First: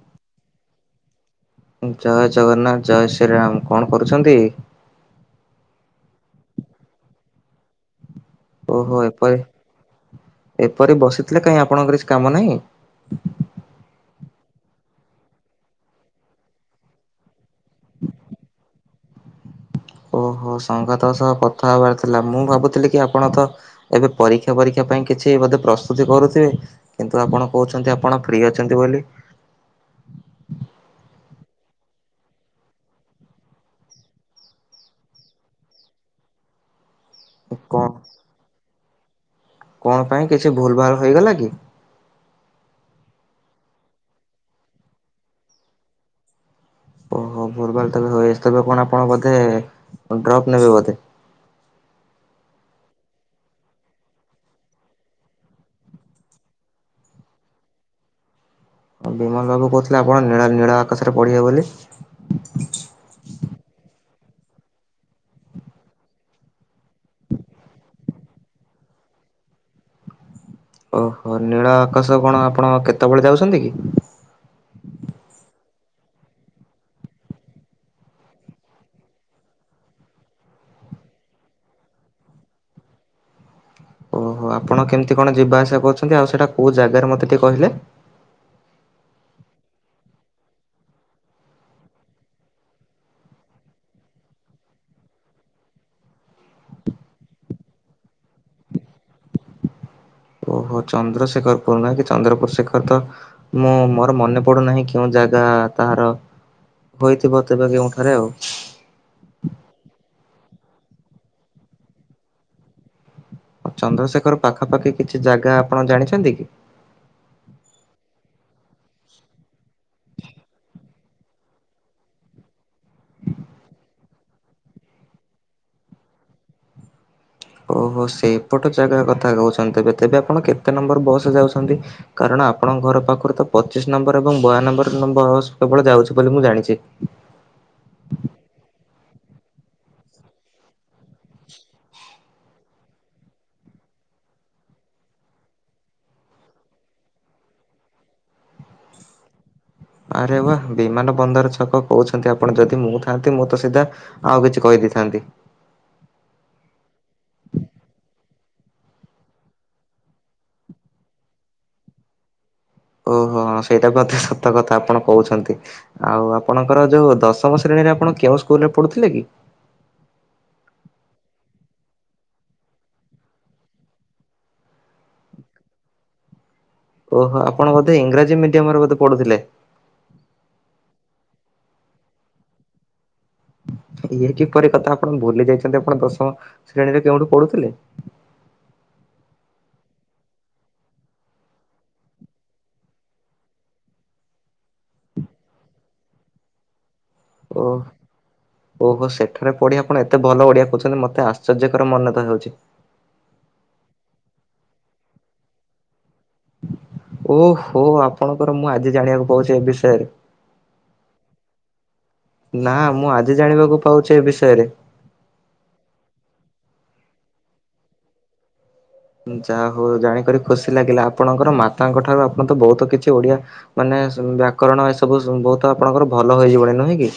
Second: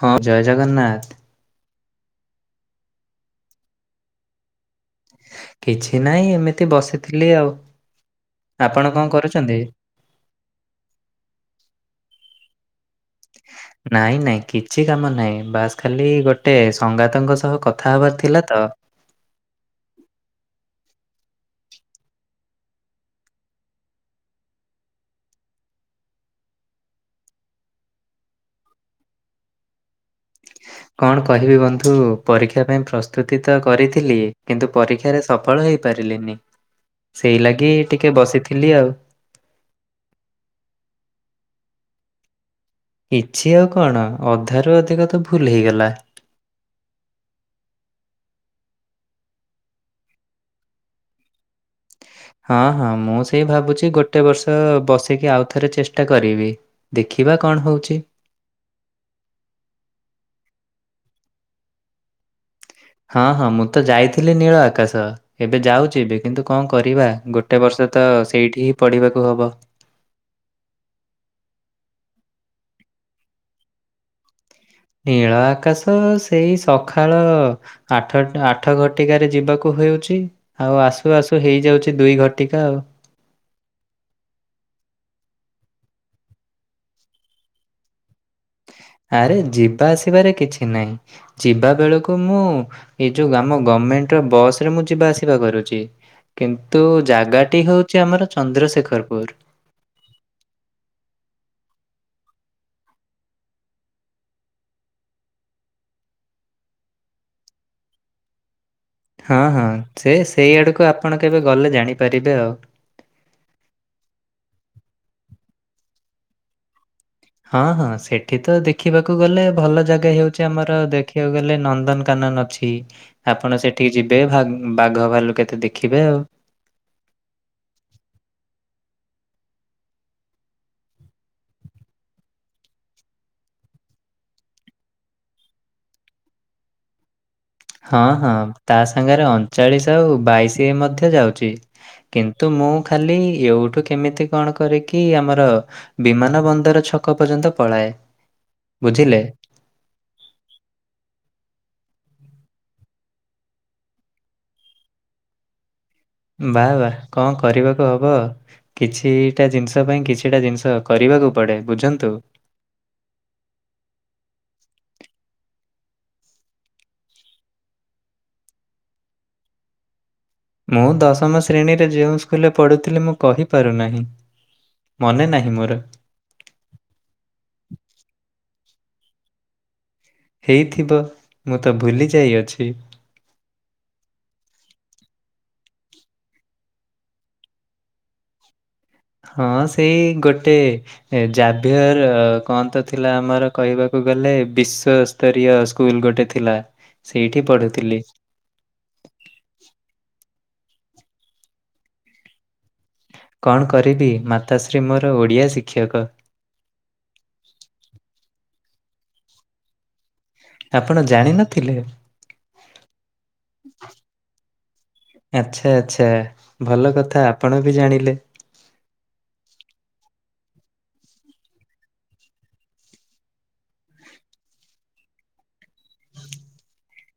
ହଁ, ଜୟ ଜଗନ୍ନାଥ। ଜୟ ଜଗନ୍ନାଥ! ଜୟ ଶ୍ରୀରାମ! କଣ କରୁଛନ୍ତି? କିଛି ନାହିଁ ଏମିତି ବସିଥିଲି ଆଉ। ଆପଣ ଓହୋ! କଣ ଏପରି କରୁଛନ୍ତି? ଏପରି ବସିଥିଲେ! କାଇଁ ଆପଣଙ୍କର କିଛି କାମ ନାହିଁ? ନାଇଁ ନାଇଁ, କିଛି କାମ ନାହିଁ। ବାସ୍ ଖାଲି ଗୋଟେ ସଙ୍ଗାତଙ୍କ ସହ କଥା ହବାର ଥିଲା ତ। ଓହୋ!। ଓ ସଙ୍ଗାତ ସହ କଥା ହେବାର ଥିଲା, ମୁଁ ଭାବୁଥିଲି କି ଆପଣ ତ ଏବେ ପରୀକ୍ଷା ପରୀକ୍ଷା ପାଇଁ କିଛି ବୋଧେ ପ୍ରସ୍ତୁତି କରୁଥିବେ। କିନ୍ତୁ, ଆପଣ କହୁଛନ୍ତି, ଆପଣ ଫ୍ରି ଅଛନ୍ତି ବୋଲି। [inaudible] କଣ କହିବି ବନ୍ଧୁ! ପରୀକ୍ଷା ପାଇଁ ପ୍ରସ୍ତୁତି ତି କରିଥିଲି, କିନ୍ତୁ ପରୀକ୍ଷାରେ ସଫଳ ହେଇପାରିଲିନି। ସେଇ ଲାଗି କଣ ଟିକେ ବସିଥିଲି ଆଉ। କଣ ପାଇଁ କିଛି ଭୁଲ ଭାଲ୍ ହୋଇଗଲା କି? କିଛି ଆଉ କଣ? ଅଧାରୁ ଅଧିକ ତ ଭୁଲ ହେଇଗଲା। ଓହୋ! ଭୁଲ୍ ଭାଲ୍ ତେବେ ହୋଇଆଇସ୍। କଣ ଆପଣ ବୋଧେ ଡ୍ରପ ନେବେ ବୋଧେ? ହଁ, ହଁ, ମୁଁ ସେଇ ଭାବୁଛି! ଗୋଟେ ବର୍ଷ ବସିକି ଆଉ ଥରେ ଚେଷ୍ଟା କରିବି। ଦେଖିବା କଣ ହଉଛି? ବିମଲ୍ ବାବୁ କହୁଥିଲେ ଆପଣ ନୀଳ ନୀଳ ଆକାଶରେ ପଢିବେ ବୋଲି? ହେଲେ ନୀଳ ଆକାଶ! ଏବେ ଯାଉଛି ବି, କିନ୍ତୁ କଣ କରିବା? ଗୋଟେ ବର୍ଷ ତ ସେଇଠି ହିଁ ପଢିବାକୁ କୁ ହବ। ଓହୋ! ନୀଳ ଆକାଶ କଣ ଆପଣ କେତେବେଳେ ଯାଉଛନ୍ତି କି? ତ ସେଇ ସଖାଳ ଆଠଟା ଆଠ ଘଟିକାରେ ଯିବାକୁ ହେଉଛି ଆଉ ଆ ଆସୁ ଆସୁ ହେଇଯାଉଛି। ଦୁଇ ଘଟିକା ଆଉ। ହ [inaudible] ଓହୋ! ଆପଣ କେମିତି କଣ ଯିବା ଆସିବା କରୁଛନ୍ତି, ଆଉ ସେଇଟା କୋଉ ଜାଗାରେ ମତେ ଟିକେ କହିଲେ? ଆରେ ଯିବା ଆସିବାରେ କିଛି ନାହିଁ। ଯିବା ବେଳକୁ ମୁଁ, ଏ ଯୋଉ ଆମ ଗମେଣ୍ଟ ବସ୍ ରେ ମୁଁ ଯିବା ଆସିବା କରୁଚି। କିନ୍ତୁ, ଜାଗାଟି ହଉଛି ଆମର ଚନ୍ଦ୍ରଶେଖରପୁର। ଓହୋ ଚନ୍ଦ୍ରଶେଖର ପୁର ନାଁ କି ଚନ୍ଦ୍ରପୁର ଶେଖର ତ ମୁଁ ମୋର ମନେ ପଡୁନାହିଁ କେଁ ଜାଗା ତାହାର ହୋଇଥିବ ତେବେ କେଉଁଠାରେ ଆଉ? ହଁ ହଁ ସେ ସେଇ ଆଡ଼କୁ ଆପଣ କେବେ ଗଲେ ଜାଣିପାରିବେ ଆଉ। ଚନ୍ଦ୍ରଶେଖର ପାଖାପାଖି କିଛି ଜାଗା ଆପଣ ଜାଣିଛନ୍ତି କି? ହଁ ହଁ ସେଠି ତ ଦେଖିବାକୁ ଗଲେ ଭଲ ଜାଗା ହେଉଛି ଆମର ଦେଖିବାକୁ ଗଲେ ନନ୍ଦନକାନନ ନନ୍ଦକାନନ ଅଛି ଆପଣ ସେଠିକି ଯିବେ ବାଘ ଭାଲୁ କେତେ ଦେଖିବେ ଆଉ। [inaudible] ଓହୋ ସେପଟ ଜାଗା କଥା କହୁଛନ୍ତି, ତେବେ ତେବେ ଆପଣ କେତେ ନମ୍ବର ବସ ଯାଉଛନ୍ତି କାରଣ ଆପଣଙ୍କ ଘର ପାଖରୁ ତ ପଚିଶି ନମ୍ବର ଏବଂ ବୟା ନମ୍ବର ନମ୍ବର ସବୁବେଳେ ଯାଉଛି ବୋଲି ମୁଁ ଜାଣିଛି। ହଁ ହଁ ତା ସାଙ୍ଗରେ ଅଣଚାଳିଶ ଆଉ ବାଇଶି ମଧ୍ୟ ଯାଉଛି। କିନ୍ତୁ ମୁଁ ଖାଲି ଏଉଠୁ କେମିତି କଣ କରିକି ଆମର ବିମାନ ବନ୍ଦରଛ ଛକ ପର୍ଯ୍ୟନ୍ତ ପଳାଏ ବୁଝିଲେ? ଆରେ ବା ବିମାନ ବନ୍ଦର ଛକ କହୁଛନ୍ତି, ଆପଣ ଯଦି ମୁଁ ଥାନ୍ତି ମୁଁ ତ ସିଧା ଆଉ କିଛି କହିଦେ ଦେଇଥାନ୍ତି। ବା ବା କଣ କରିବାକୁ ହେବ କିଛିଟା ଜିନିଷ ପାଇଁ କିଛିଟା ଜିନିଷ କରିବାକୁ ପଡ଼େ ଏ, ବୁଝନ୍ତୁ। ଓହୋ ସେଇଟା ବି ଅତି ସତ କଥା ଆପଣ କହୁଛନ୍ତି, ଆଉ ଆପଣଙ୍କର ଯୋଉ ଦଶମ ଶ୍ରେଣୀ ସାର୍ ଆପଣ କେଉ ସ୍କୁଲରେ ପଢୁଥିଲେ କି? ମୁଁ ଦଶମ ଶ୍ରେଣୀରେ ଯେଉଁ ସ୍କୁଲରେ ପଢ଼ୁଥିଲି ମୁଁ କହିପାରୁନାହିଁ ମନେ ନାହିଁ ମୋର। ଓହୋ ଆପଣ ବୋଧେ ଇଂରାଜୀ ମିଡିୟମରେ ବୋଧେ ପଢୁଥିଲେ? ହେଇଥିବ ମୁଁ ତ ଭୁଲି ଯାଇଅଛି। ଇଏ କିପରି କଥା ଆପଣ ଭୁଲି ଯାଇଛନ୍ତି, ଆପଣ ଦଶମ ଶ୍ରେଣୀରେ କେଉଠୁ ପଢୁଥିଲେ? ହଁ ସେଇ ଗୋଟେ ଜାଭିୟର କଣ ତ ଥିଲା ଆମର କହିବାକୁ ଗ ଲେ ବିଶ୍ଵସ୍ତରୀୟ ସ୍କୁଲ ଗୋଟେ ଥିଲା। ସେଇଠି ଓହ ପଢୁଥିଲି। ଓହୋ ସେଠାରେ ପଢ଼ି ଆପଣ ଏତେ ଭଲ ଓଡ଼ିଆ କହୁଛନ୍ତି ମତେ ଆଶ୍ଚର୍ଯ୍ୟକର ମନତା ହେଉଛି। କଣ କରିବି ମାତାଶ୍ରୀ ମୋର ଓଡିଆ ଶିକ୍ଷକ। ଓହୋ ଆପଣଙ୍କର ମୁଁ ଆଜି ଜାଣିବାକୁ ପାଉଛି ଏ ବିଷୟରେ। ଆପଣ ଜାଣିନଥିଲେ? ନା ମୁଁ ଆଜି ଜାଣିବାକୁ ପାଉଛି ଏ ବିଷୟରେ। ଆଚ୍ଛା ଆଚ୍ଛା ଭଲ କଥା ଆପଣ ବି ଜାଣିଲେ ଯାହା ହଉ ଜାଣିକରି ଖୁସି ଲାଗିଲା, ଆପଣଙ୍କର ମାତାଙ୍କ ଠାରୁ ଆପଣ ତ ବହୁତ କିଛି ଓଡିଆ ମାନେ ବ୍ୟାକରଣ ଏସବୁ ବହୁତ ଆପଣଙ୍କର ଭଲ ହେଇଯିବନ ନୁହେଁ କି?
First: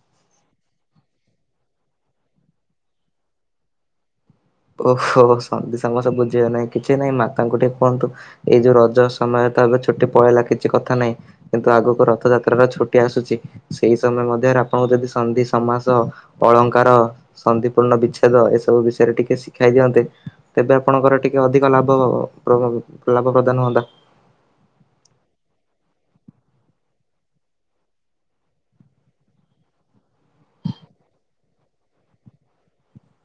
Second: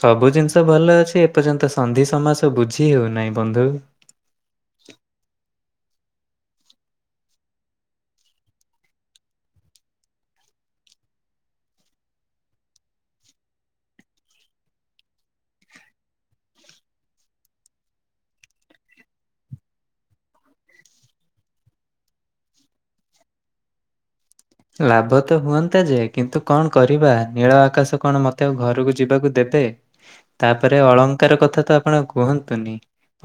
ସବୁ ଜିନିଷ ଭଲ ଅଛି, ଏପର୍ଯ୍ୟନ୍ତ ସନ୍ଧି ସମାସ ବୁଝି ହେଉନାହିଁ ବନ୍ଧୁ। ଓହୋ ସମାସ ବୁଝିବା କିଛିନାଇଁ ମାତାଙ୍କୁ ଟିକେ କୁହନ୍ତୁ, ଏଇ ଯୋଉ ରଜ ସମୟର ତ ଏବେ ଛୁଟି ପଳେଇଲାନି କିଛି କଥା ନାହିଁ କିନ୍ତୁ ଆଗକୁ ରଥଯାତ୍ରାର ଛୁଟି ଆସୁଛି, ସେଇ ସମୟ ମଧ୍ୟରେ ଆପଣଙ୍କୁ ଯଦି ସନ୍ଧି ସମାସ ଅଳଙ୍କାର ସନ୍ଧିପୂର୍ଣ୍ଣ ବିଚ୍ଛେଦ ଏସବୁ ବିଷୟରେ ଟିକେ ଶିଖାଇ ଦିଅନ୍ତେ ତେବେ ଆପଣଙ୍କର ଟିକେ ଅଧିକ ଲାଭ ହେବ ଲାଭ ପ୍ରଦାନ ହଅନ୍ତା। ଲାଭ ତ ହୁଅନ୍ତା, ଯେ କିନ୍ତୁ କଣ କରିବା ନୀଳ ଆକାଶ କଣ ମତେ ଆଉ ଘରକୁ ଯିବାକୁ ଦେ ବେ, ତାପରେ ଅଳଙ୍କାର କଥା ତ ଆପଣ ଆଉ କୁହନ୍ତୁନି!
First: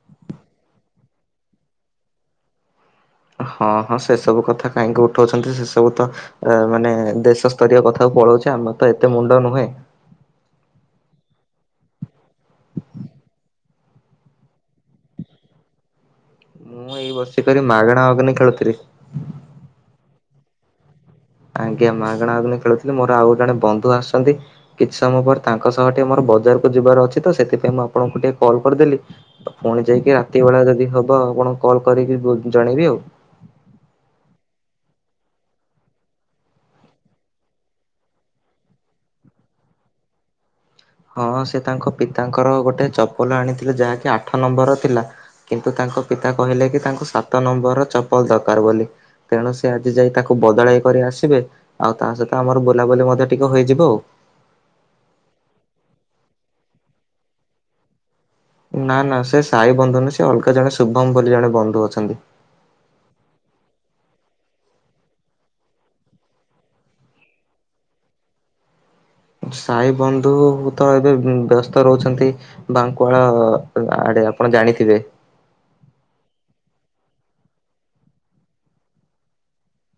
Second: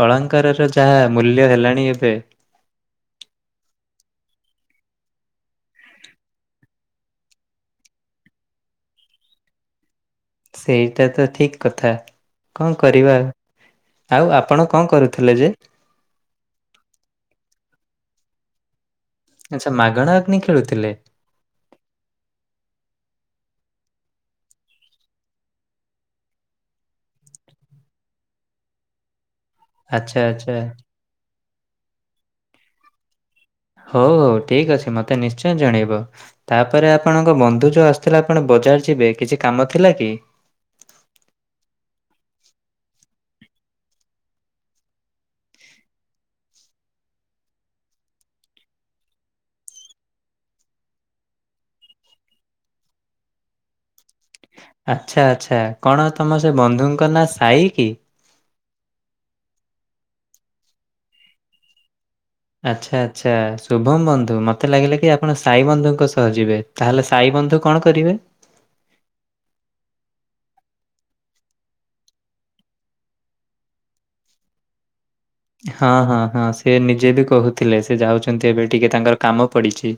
ଅଳଙ୍କାରର ଯାହା ମୂଲ୍ୟ ହେଲାଣି ଏବେ ହଁ ହଁ ସେ ସବୁ କଥା କାହିଁକି ଉଠଉଛନ୍ତି, ସେ ସବୁ ତ ଏ ମାନେ ଦେଶ ସ୍ତରୀୟ କଥା ପଳଉଚି ଆମର ତ ଏତେ ମୁଣ୍ଡ ନୁହେଁ ସେଇଟା ତ ଠିକ କଥା କଣ କରିବା। ଆଉ ଆପଣ କଣ କରୁଥିଲେ ଯେ? ମୁଁ ଏଇ ବସିକରି ମାଗଣା ଅଗ୍ନି ଖେଳୁଥିଲି। ଆଚ୍ଛା ମାଗଣା ଅଗ୍ନି ଖେଳୁଥିଲେ? ଆଜ୍ଞା ମାଗଣା ଅଗ୍ନି ଖେଳୁଥିଲି, ମୋର ଆଉ ଜଣେ ବନ୍ଧୁ ଆସଛନ୍ତି, କିଛି ସମୟ ପରେ ତାଙ୍କ ସହ ଟିକେ ମୋର ବଜାରକୁ ଯିବାର ଅଛି ତ, ସେଥିପାଇଁ ମୁଁ ଆପଣଙ୍କୁ ଟିକେ କଲ୍ କରିଦେଲି। ପୁଣି ଯାଇକି ଆଚ୍ଛା ରାତି ଆଚ୍ଛା ବେଳା ଯଦି ହବ, ଆପଣଙ୍କୁ କଲ କରିକି ଜଣେଇବି ଆଉ ହଉ ହଉ ଠିକ ଅଛି ମତେ ନିଶ୍ଚୟ ଜଣେଇବ, ତାପରେ ଆପଣଙ୍କ ବନ୍ଧୁ ଯୋଉ ଆସିଥିଲେ ଆପଣ ବଜାର ଯିବେ, କିଛି କାମ ଥିଲା କି? [inaudible] ହଁ ସେ ତାଙ୍କ ପିତାଙ୍କର ଗୋଟେ ଚପଲ ଆଣିଥିଲେ, ଯାହାକି ଆଠ ନମ୍ବରର ଥିଲା କିନ୍ତୁ ତା ତାଙ୍କ ପିତା କହିଲେ କି ତାଙ୍କୁ ସାତ ନମ୍ବର ଚପଲ ଦରକାର ବୋଲି, ତେଣୁ ସେ ଆଜି ଯାଇ ତାକୁ ବଦଳାଇ କରି ଆସିବେ, ଆଉ ତା ସହିତ ଆମର ବୁଲାବୁଲି ମଧ୍ୟ ଟିକେ ହୋଇଯିବ ଆଉ ଆଛା ଆଛା, କଣ ତମ ସେ ବନ୍ଧୁଙ୍କ ନାଁ ସାଇ କି? ନା ନା, ସେ ସହି ବନ୍ଧୁନୁହଁ ସେ ଅଲଗା ଜଣେ ଶୁଭମ ବୋଲି ଜଣେ ବନ୍ଧୁ ଅଛନ୍ତି। ଆଚ୍ଛା ଆଚ୍ଛା, ଶୁଭମ ବନ୍ଧୁ ମତେ ଲାଗିଲା କି ଆପଣ ସାଇ ବନ୍ଧୁଙ୍କ ସହ ଯିବେ, ତାହେଲେ ସାଇ ବନ୍ଧୁ କଣ କରିବେ? [inaudible] ସାଇ ବନ୍ଧୁ ତ ଏବେ ବ୍ୟସ୍ତ ରହୁଛନ୍ତି, ବାଙ୍କୁଳ ରେ ଆପଣ ଜାଣିଥିବେ? ହଁ ହଁ ହଁ ସେ ନିଜେ ବି କହୁଥିଲେ, ସେ ଯାଉଛନ୍ତି ଏବେ ଟିକେ ତାଙ୍କର କାମ ପଡିଛି।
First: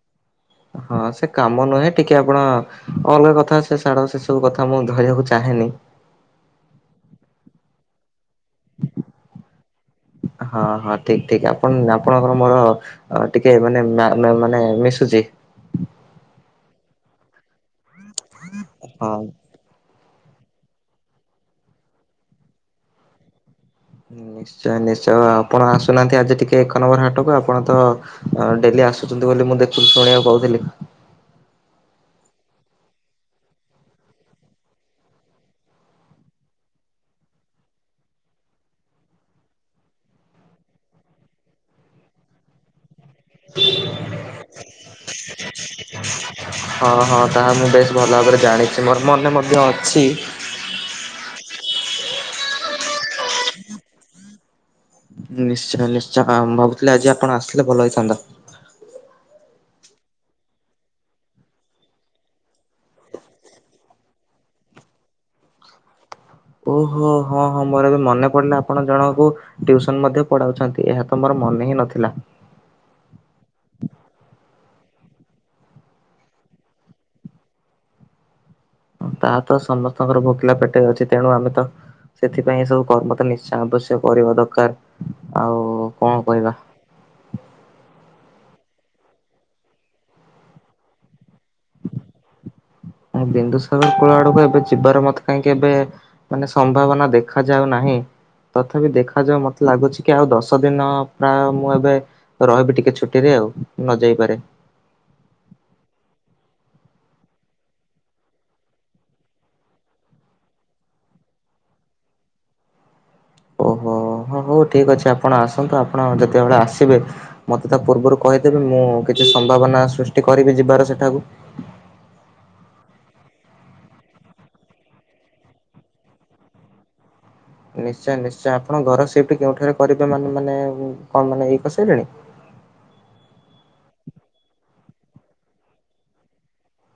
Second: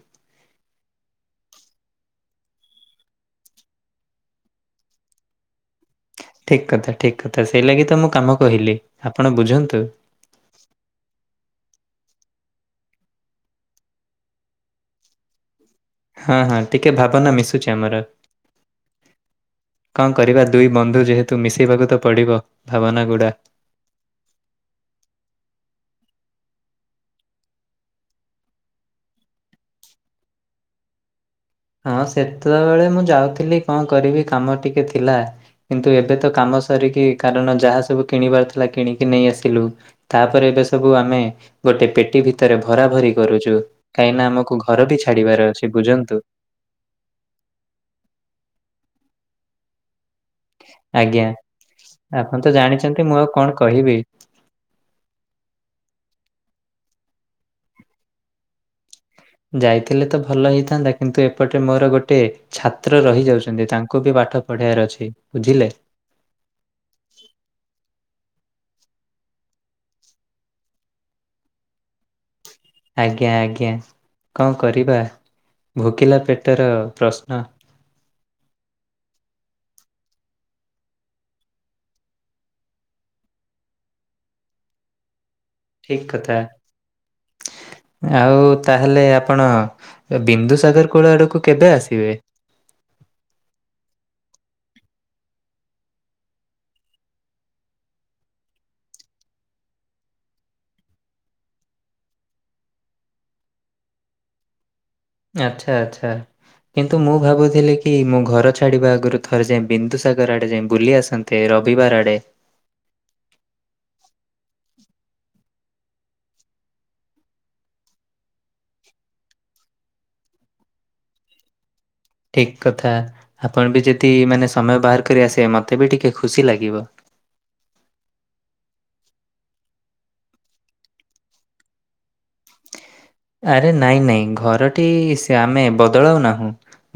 ହଁ ସେ କାମ ନୁହେଁ, ଟିକେ ଆପଣ, କଲ୍ ରେ କଥାହଉଛେ ଛାଡ ସେ ସବୁ କଥା ମୁଁ ଧରିବାକୁ ଚାହେଁ ହେନି? ଠିକ କଥା, ଠିକ କଥା, ସେଇ ଲାଗି ତ ମୁଁ କାମ କହିଲି ଆପଣ ବୁଝନ୍ତୁ। ହଁ ହଁ ଠିକ ଠିକ ଆପଣଙ୍କର ମୋର ଟିକେ ମାନେ, ମ୍ୟ ମ୍ୟ ମାନେ ମିଶୁଛି। ହଁ ହଁ ଟିକେ ଭାବନା ମିଶୁଛି ଆମର ହଁ। କଣ କରିବା, ଦୁଇ ବନ୍ଧୁ ଯେହେତୁ ମିଶେଇବାକୁ ତ ପଡ଼ିବ ଭାବନାଗୁଡ଼ା। ନିଶ୍ଚୟ ନିଶ୍ଚୟ, ଆପଣ ଆସୁନାହାନ୍ତି ଆଜି ଟିକେ ଏକ ନମ୍ବର ହାଟକୁ, ଆପଣ ତ ଡେଲି ଆସୁଛନ୍ତି ବୋଲି ମୁଁ ଦେଖୁି ଶୁଣିବାକୁ ପାଉଥିଲି। ହଁ ସେତେବେଳେ ମୁଁ ଯାଉଥିଲି, କଣ କରିବି? କାମ ଟିକେ ଥିଲା। କିନ୍ତୁ ଏବେ ତ କାମ ସାରିକି, କାରଣ ଯାହା ସବୁ କିଣିବାର ଥିଲା କିଣିକି ନେଇ ଆସିଲୁ ତାପରେ ଏବେ ସବୁ ଆମେ ଗୋଟେ ପେଟି ଭିତରେ ଭରା ଭରି କରୁଛୁ କାହିଁନା ଆମକୁ ଘର ବି ଛାଡିବାର ଅଛି, ବୁଝନ୍ତୁ? ହଁ ହଁ, ତାହା ମୁଁ ବେଶ୍ ଭଲ ଭାବରେ ଜାଣିଛି ମୋର ମନେ ମଧ୍ୟ ଅଛି। ଆଜ୍ଞା, ଆପଣ ତ ଜାଣିଛନ୍ତି ମୁଁ ଆଉ କଣ କହିବି? ନିଶ୍ଚୟ ନିଶ୍ଚୟ, ମୁ ଭାବୁଥିଲି ଆଜି ଆପଣ ଆସିଲେ ଭଲ ହେଇଥାନ୍ତା। ଯାଇଥିଲେ ତ ଭଲ ହେଇଥାନ୍ତା, କିନ୍ତୁ ଏପଟେ ମୋର ଗୋଟେ ଛାତ୍ର ରହିଯାଉଛନ୍ତି ତାଙ୍କୁ ବି ବା ପାଠ ପଢ଼େଇ ବାର ଅଛି, ବୁଝିଲେ? ଓହୋ, ହଁ ହଁ, ମୋର ଏବେ ମନେ ପଡିଲା। ଆପଣ ଜଣଙ୍କୁ ଟ୍ୟୁସନ୍ ମଧ୍ୟ ପଢାଉଛନ୍ତି, ଏହା ତ ମୋର ମନେ ହିଁ ନଥିଲା। ଆଜ୍ଞା ଆଜ୍ଞା, କଣ କରିବା? ଭୋକିଲା ପେଟର ପ୍ରଶ୍ନ। ତାହା ତ ସମସ୍ତଙ୍କର ଭୋକିଲା ପେଟେ ଅଛି ତେଣୁ ଆମେ ତ ସେଥିପାଇଁ ଏ ସବୁ କର୍ମ ତ ନିଶ୍ଚୟ ଆବଶ୍ୟ କରିବା ଦରକାର। ଆଉ ଠିକ୍ କଣ କଥା। କହିବା। ଆଉ ତାହାଲେ ଆପଣ ବିନ୍ଦୁ ସାଗର କୂଳ ଆଡକୁ କଣ ବିନ୍ଦୁସାଗର କୋଳ ଆଡକୁ ଏବେ ଯିବାର ମତେ କାହିଁକି ଏବେ ମାନେ ସମ୍ଭାବନା ଦେଖା ଯାଉ ନାହିଁ। ତଥାପି ଦେଖାଯାଉ ମତେ ଲାଗୁଛି କି, ଆଉ ଦଶ ଦିନ ପ୍ରାୟ ମୁଁ ଏବେ ରହିବି ଟିକେ ଛୁଟିରେ, ଆଉ ନ ଯାଇପାରେ। ଆଚ୍ଛା ଆଚ୍ଛା। କିନ୍ତୁ ମୁଁ ଭାବୁଥିଲି କି, ମୁଁ ଘର ଛାଡିବା ଆଗରୁ ଥରେ ଯାଇ ବିନ୍ଦୁସାଗର ଆଡେ ଯାଇ ବୁଲି ଆସନ୍ତେ। ରବିବାର ଆଡେ। ଓହୋ। ହଁ ହଉ ଠିକ୍ ଅଛି ଆପଣ ଆସନ୍ତୁ ଆପଣ ଯେତେବେଳେ ଆସିବେ ମତେ ତା ପୂର୍ବରୁ କହିଦେବେ ମୁଁ କିଛି ସମ୍ଭାବନା ସୃଷ୍ଟି କରିବି ଯିବାର ସେଠାକୁ। ଠିକ୍ କଥା ଆପଣ ବି ଯଦି ମାନେ ସମୟ ବାହାର କରି ଆସିବେ ମତେ ବି ଟିକେ ଖୁସି ଲାଗିବ। ନିଶ୍ଚୟ ନିଶ୍ଚୟ ଆପଣ ଘର ସେଇଟି କେଉଁଠାରେ କରିବେ ମାନେ ମାନେ କଣ ମାନେ ଇଏ କରି ସାରିଲେଣି। [unintelligible] ଆରେ ନାଇଁ ନାଇଁ ଘରଟି ସେ ଆମେ ବଦଳାଉ ନାହୁଁ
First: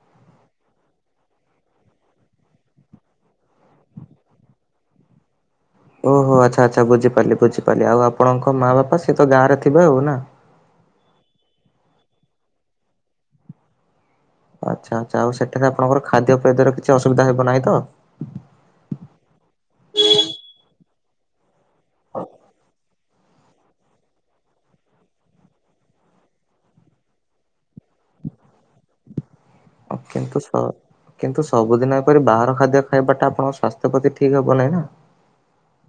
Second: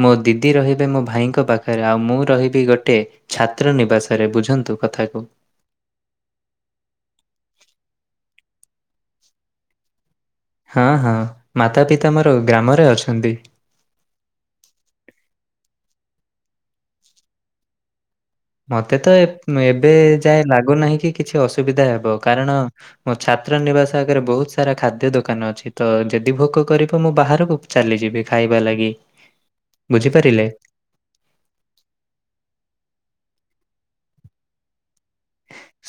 ମୋ ଦିଦି ରହିବେ ମୋ ଭାଇ ଭାଇଙ୍କ ପାଖରେ ଆଉ ମୁଁ ରହିବି ଗୋଟେ ଛାତ୍ର ନିବାସରେ ବୁଝନ୍ତୁ କଥାକୁ। ଓହୋ ଆଚ୍ଛା ଆଚ୍ଛା ବୁଝିପାରିଲି ବୁଝିପାରିଲି ଆଉ ଆପଣଙ୍କ ମା ବାପା ସିଏ ତ ଗାଁରେ ଥିବ ଆଉ ନା। ହଁ ହଁ ମାତା ପିତା ମୋର ଗ୍ରାମରେ ଅଛନ୍ତି। ଆଚ୍ଛା ଆଚ୍ଛା ଆଉ ସେଠାରେ ଆପଣଙ୍କର ଖାଦ୍ୟ ପେଦର କିଛି ଅସୁବିଧା ହେବ ନାହିଁ ତ? ମୋତେ ତ ଏ ଏବେ ଯାଏ ଲାଗୁନାହିଁ କି କିଛି ଅସୁବିଧା ହେବ କାରଣ ମୋ ଛାତ୍ର ନିବାସ ଆଗରେ ବହୁତ ସାରା ଖାଦ୍ୟ ଦୋକାନ ଅଛି ତ ଯଦି ଭୋକ କରିବ ମୁଁ ବାହାରକୁ ଚାଲିଯିବି। ଯିବି ଖାଇବା ଲାଗି। ହଁ କିନ୍ତୁ ବୁଝିପାରିଲେ? ସ କିନ୍ତୁ ସବୁଦିନ ଏପରି ବାହାର ଖାଦ୍ୟ ଖାଇବାଟା ଆପଣଙ୍କୁ ସ୍ୱା ସ୍ୱାସ୍ଥ୍ୟ ପ୍ରତି ଠିକ୍ ହବ ନାହିଁ ନା।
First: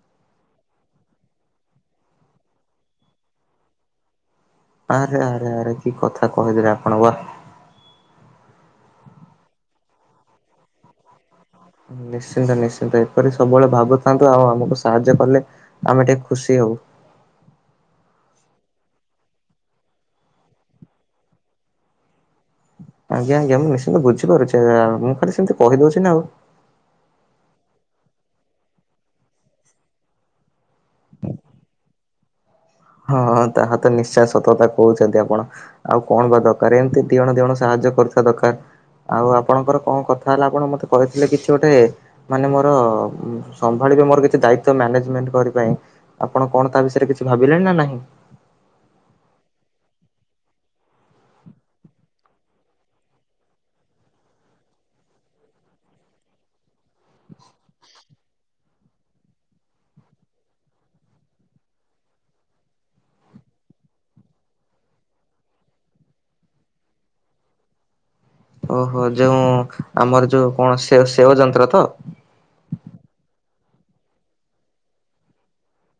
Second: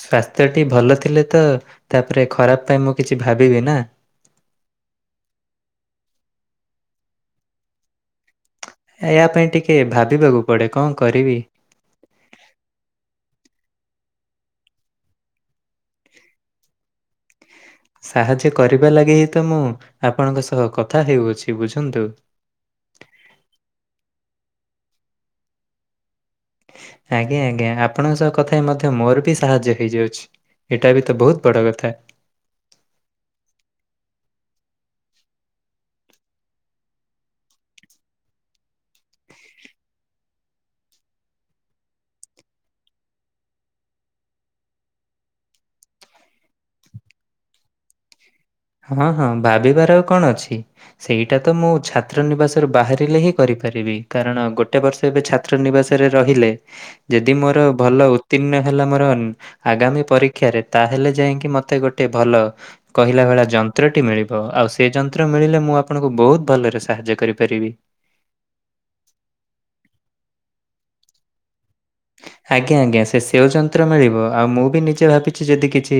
ସ୍ୱାସ୍ଥ୍ୟଟି ଭଲ ଥିଲେ ତ ତାପରେ ଖରାପ ପାଇଁ ମୁଁ କିଛି ଭାବିବି ନା। ଆରେ ଆରେ ଆରେ କି କଥା କହିଦେଲେ ଆପଣ ବାଃ। ଏହିୟା ପାଇଁ ଟିକେ ଭାବିବାକୁ ପଡେ କଣ କରିବି? ନିଶ୍ଚିନ୍ତ ନିଶ୍ଚିନ୍ତ ଏପରି ସବୁବେଳେ ଭାବୁଥାନ୍ତୁ ଆଉ ଆମକୁ ସାହାଯ୍ୟ କଲେ ଆମେ ଟିକେ ଖୁସି ହବୁ। [unintelligible] ସାହାଯ୍ୟ କରିବା ଲାଗି ହିଁ ତ ମୁଁ ଆପଣଙ୍କ ସହ କଥା ହେଉଅଛି ବୁଝନ୍ତୁ। ଆଜ୍ଞା ଆଜ୍ଞା ମୁଁ ନିଶ୍ଚିନ୍ତ ବୁଝିପାରୁଛି ମୁଁ ଖାଲି ସେମିତି କହିଦଉଛି ନା ଆଉ। ଆଜ୍ଞା ଆଜ୍ଞା ଆପଣଙ୍କ ସହ କଥା ହେଇ ମଧ୍ୟ ମୋର ବି ସାହାଯ୍ୟ ହେଇଯାଉଛି। ଏଇଟା ବି ତ ବହୁତ ବଡ଼ କଥା। ହଁଁ ତାହା ତ ନିଶ୍ଚୟ ସତକତା କହୁଛନ୍ତି ଆପଣ ଆଉ କଣ ବା ଦରକାର ଏମତି ଦିଣ ଦିଣ ସାହା ଯ୍ୟ କରୁଥିବା ଦରକାର। ଆଉ ଆପଣଙ୍କର କଣ କଥା ହେଲା ଆପଣ ମତେ କହିଥିଲେ କିଛି ଗୋଟେ ମାନେ ମୋର ସମ୍ଭାଳି ଜେ ମୋର କିଛି ଦାୟିତ୍ୱ ମ୍ୟାନଜେମେଣ୍ଟ କରି ପାଇଁ ଆପଣ କଣ ତା ବିଷୟରେ କିଛି ଭାବିଲେଣି ନା ନାହିଁ। ହଁ ହଁ ଭାବିବାର ଆଉ କଣ ଅଛି ସେଇଟା ତ ମୁଁ ଛାତ୍ର ନିବାସରୁ ବାହାରିଲେ ହିଁ କରି କରିବି କାରଣ ଗୋଟେ ବର୍ଷ ଏବେ ଛାତ୍ର ନିବାସରେ ରହିଲେ ଯଦି ମୋର ଭଲ ଉତିର୍ଣ୍ଣ ହେଲା ମୋର ଆଗାମୀ ପରୀକ୍ଷାରେ ତାହେଲେ ଯାଇକି ମତେ ଗୋଟେ ଭଲ କହିଲା ଭଳିଆ ଯନ୍ତ୍ରଟି ମିଳିବ ଆଉ ସେ ଯନ୍ତ୍ର ମିଳିଲେ ମୁଁ ଆପଣଙ୍କୁ ବହୁତ ଭଲରେ ସାହାଯ୍ୟ କରିପାରିବି। ଓହୋ ଯୋଉ ଆମର ଯୋଉ କଣ ସେ ସେଓ ଯନ୍ତ୍ର ତ। ଆଜ୍ଞା ଆଜ୍ଞା ସେ ସେଓ ଯନ୍ତ୍ର ମିଳିବ ଆଉ ମୁଁ ବି ନିଜେ ଭାବିଛି ଯଦି କିଛି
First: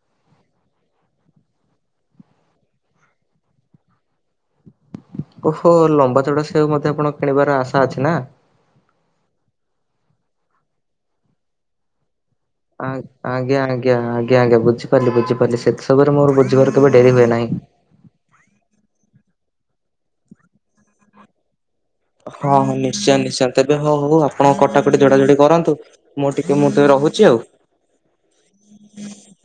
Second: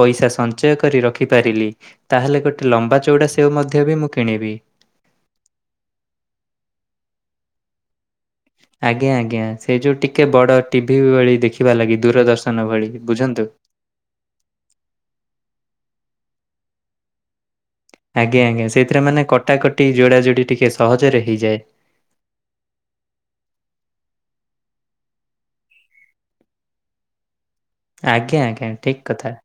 ପଇସା ସଞ୍ଚୟ କରି ରଖିପାରିଲି ତାହେଲେ ଗୋଟେ ଲମ୍ବା ଚଉଡା ସେଓ ମଧ୍ୟ ବି ମୁଁ କିଣିବି। ଓହୋ ଲମ୍ବା ଚଉଡା ସେଉ ମଧ୍ୟ ଆପଣ କିଣିବାର ଆଶା ଅଛି ନା? ଆଜ୍ଞା ଆଜ୍ଞା ସେ ଯୋଉ ଟିକେ ବଡ଼ ଟିଭି ଭଳି ଦେଖିବା ଲାଗି ଦୂରଦର୍ଶ ଆଜ୍ଞା ଆଜ୍ଞା ଆଜ୍ଞା ଆଜ୍ଞା ବୁଝିପାରିଲି ବୁଝିପାରିଲି ସେଥି ଯୋଗୁରୁ ମୋର ଝିବାର କେବେ ଡେରି ହୁଏ ନାହିଁ। ଆଜ୍ଞା ଆଜ୍ଞା ସେଇଥିରେ ମାନେ କଟାକଟି ଯୋଡା ଯୋଡି ଟିକେ ସହଜରେ ହେଇଯାଏ। ହଁ ହଁ ନିଶ୍ଚୟ ନିଶ୍ଚୟ ତେବେ ହଉ ହଉ ଆପଣ କଟାକଟି ଜୋଡାଜୋଡି କରନ୍ତୁ ମୁଁ ଟିକେ ମୁଟି ର କହୁଛି ଆଉ। ଆଜ୍ଞା ଆଜ୍ଞା ଠିକ କଥା।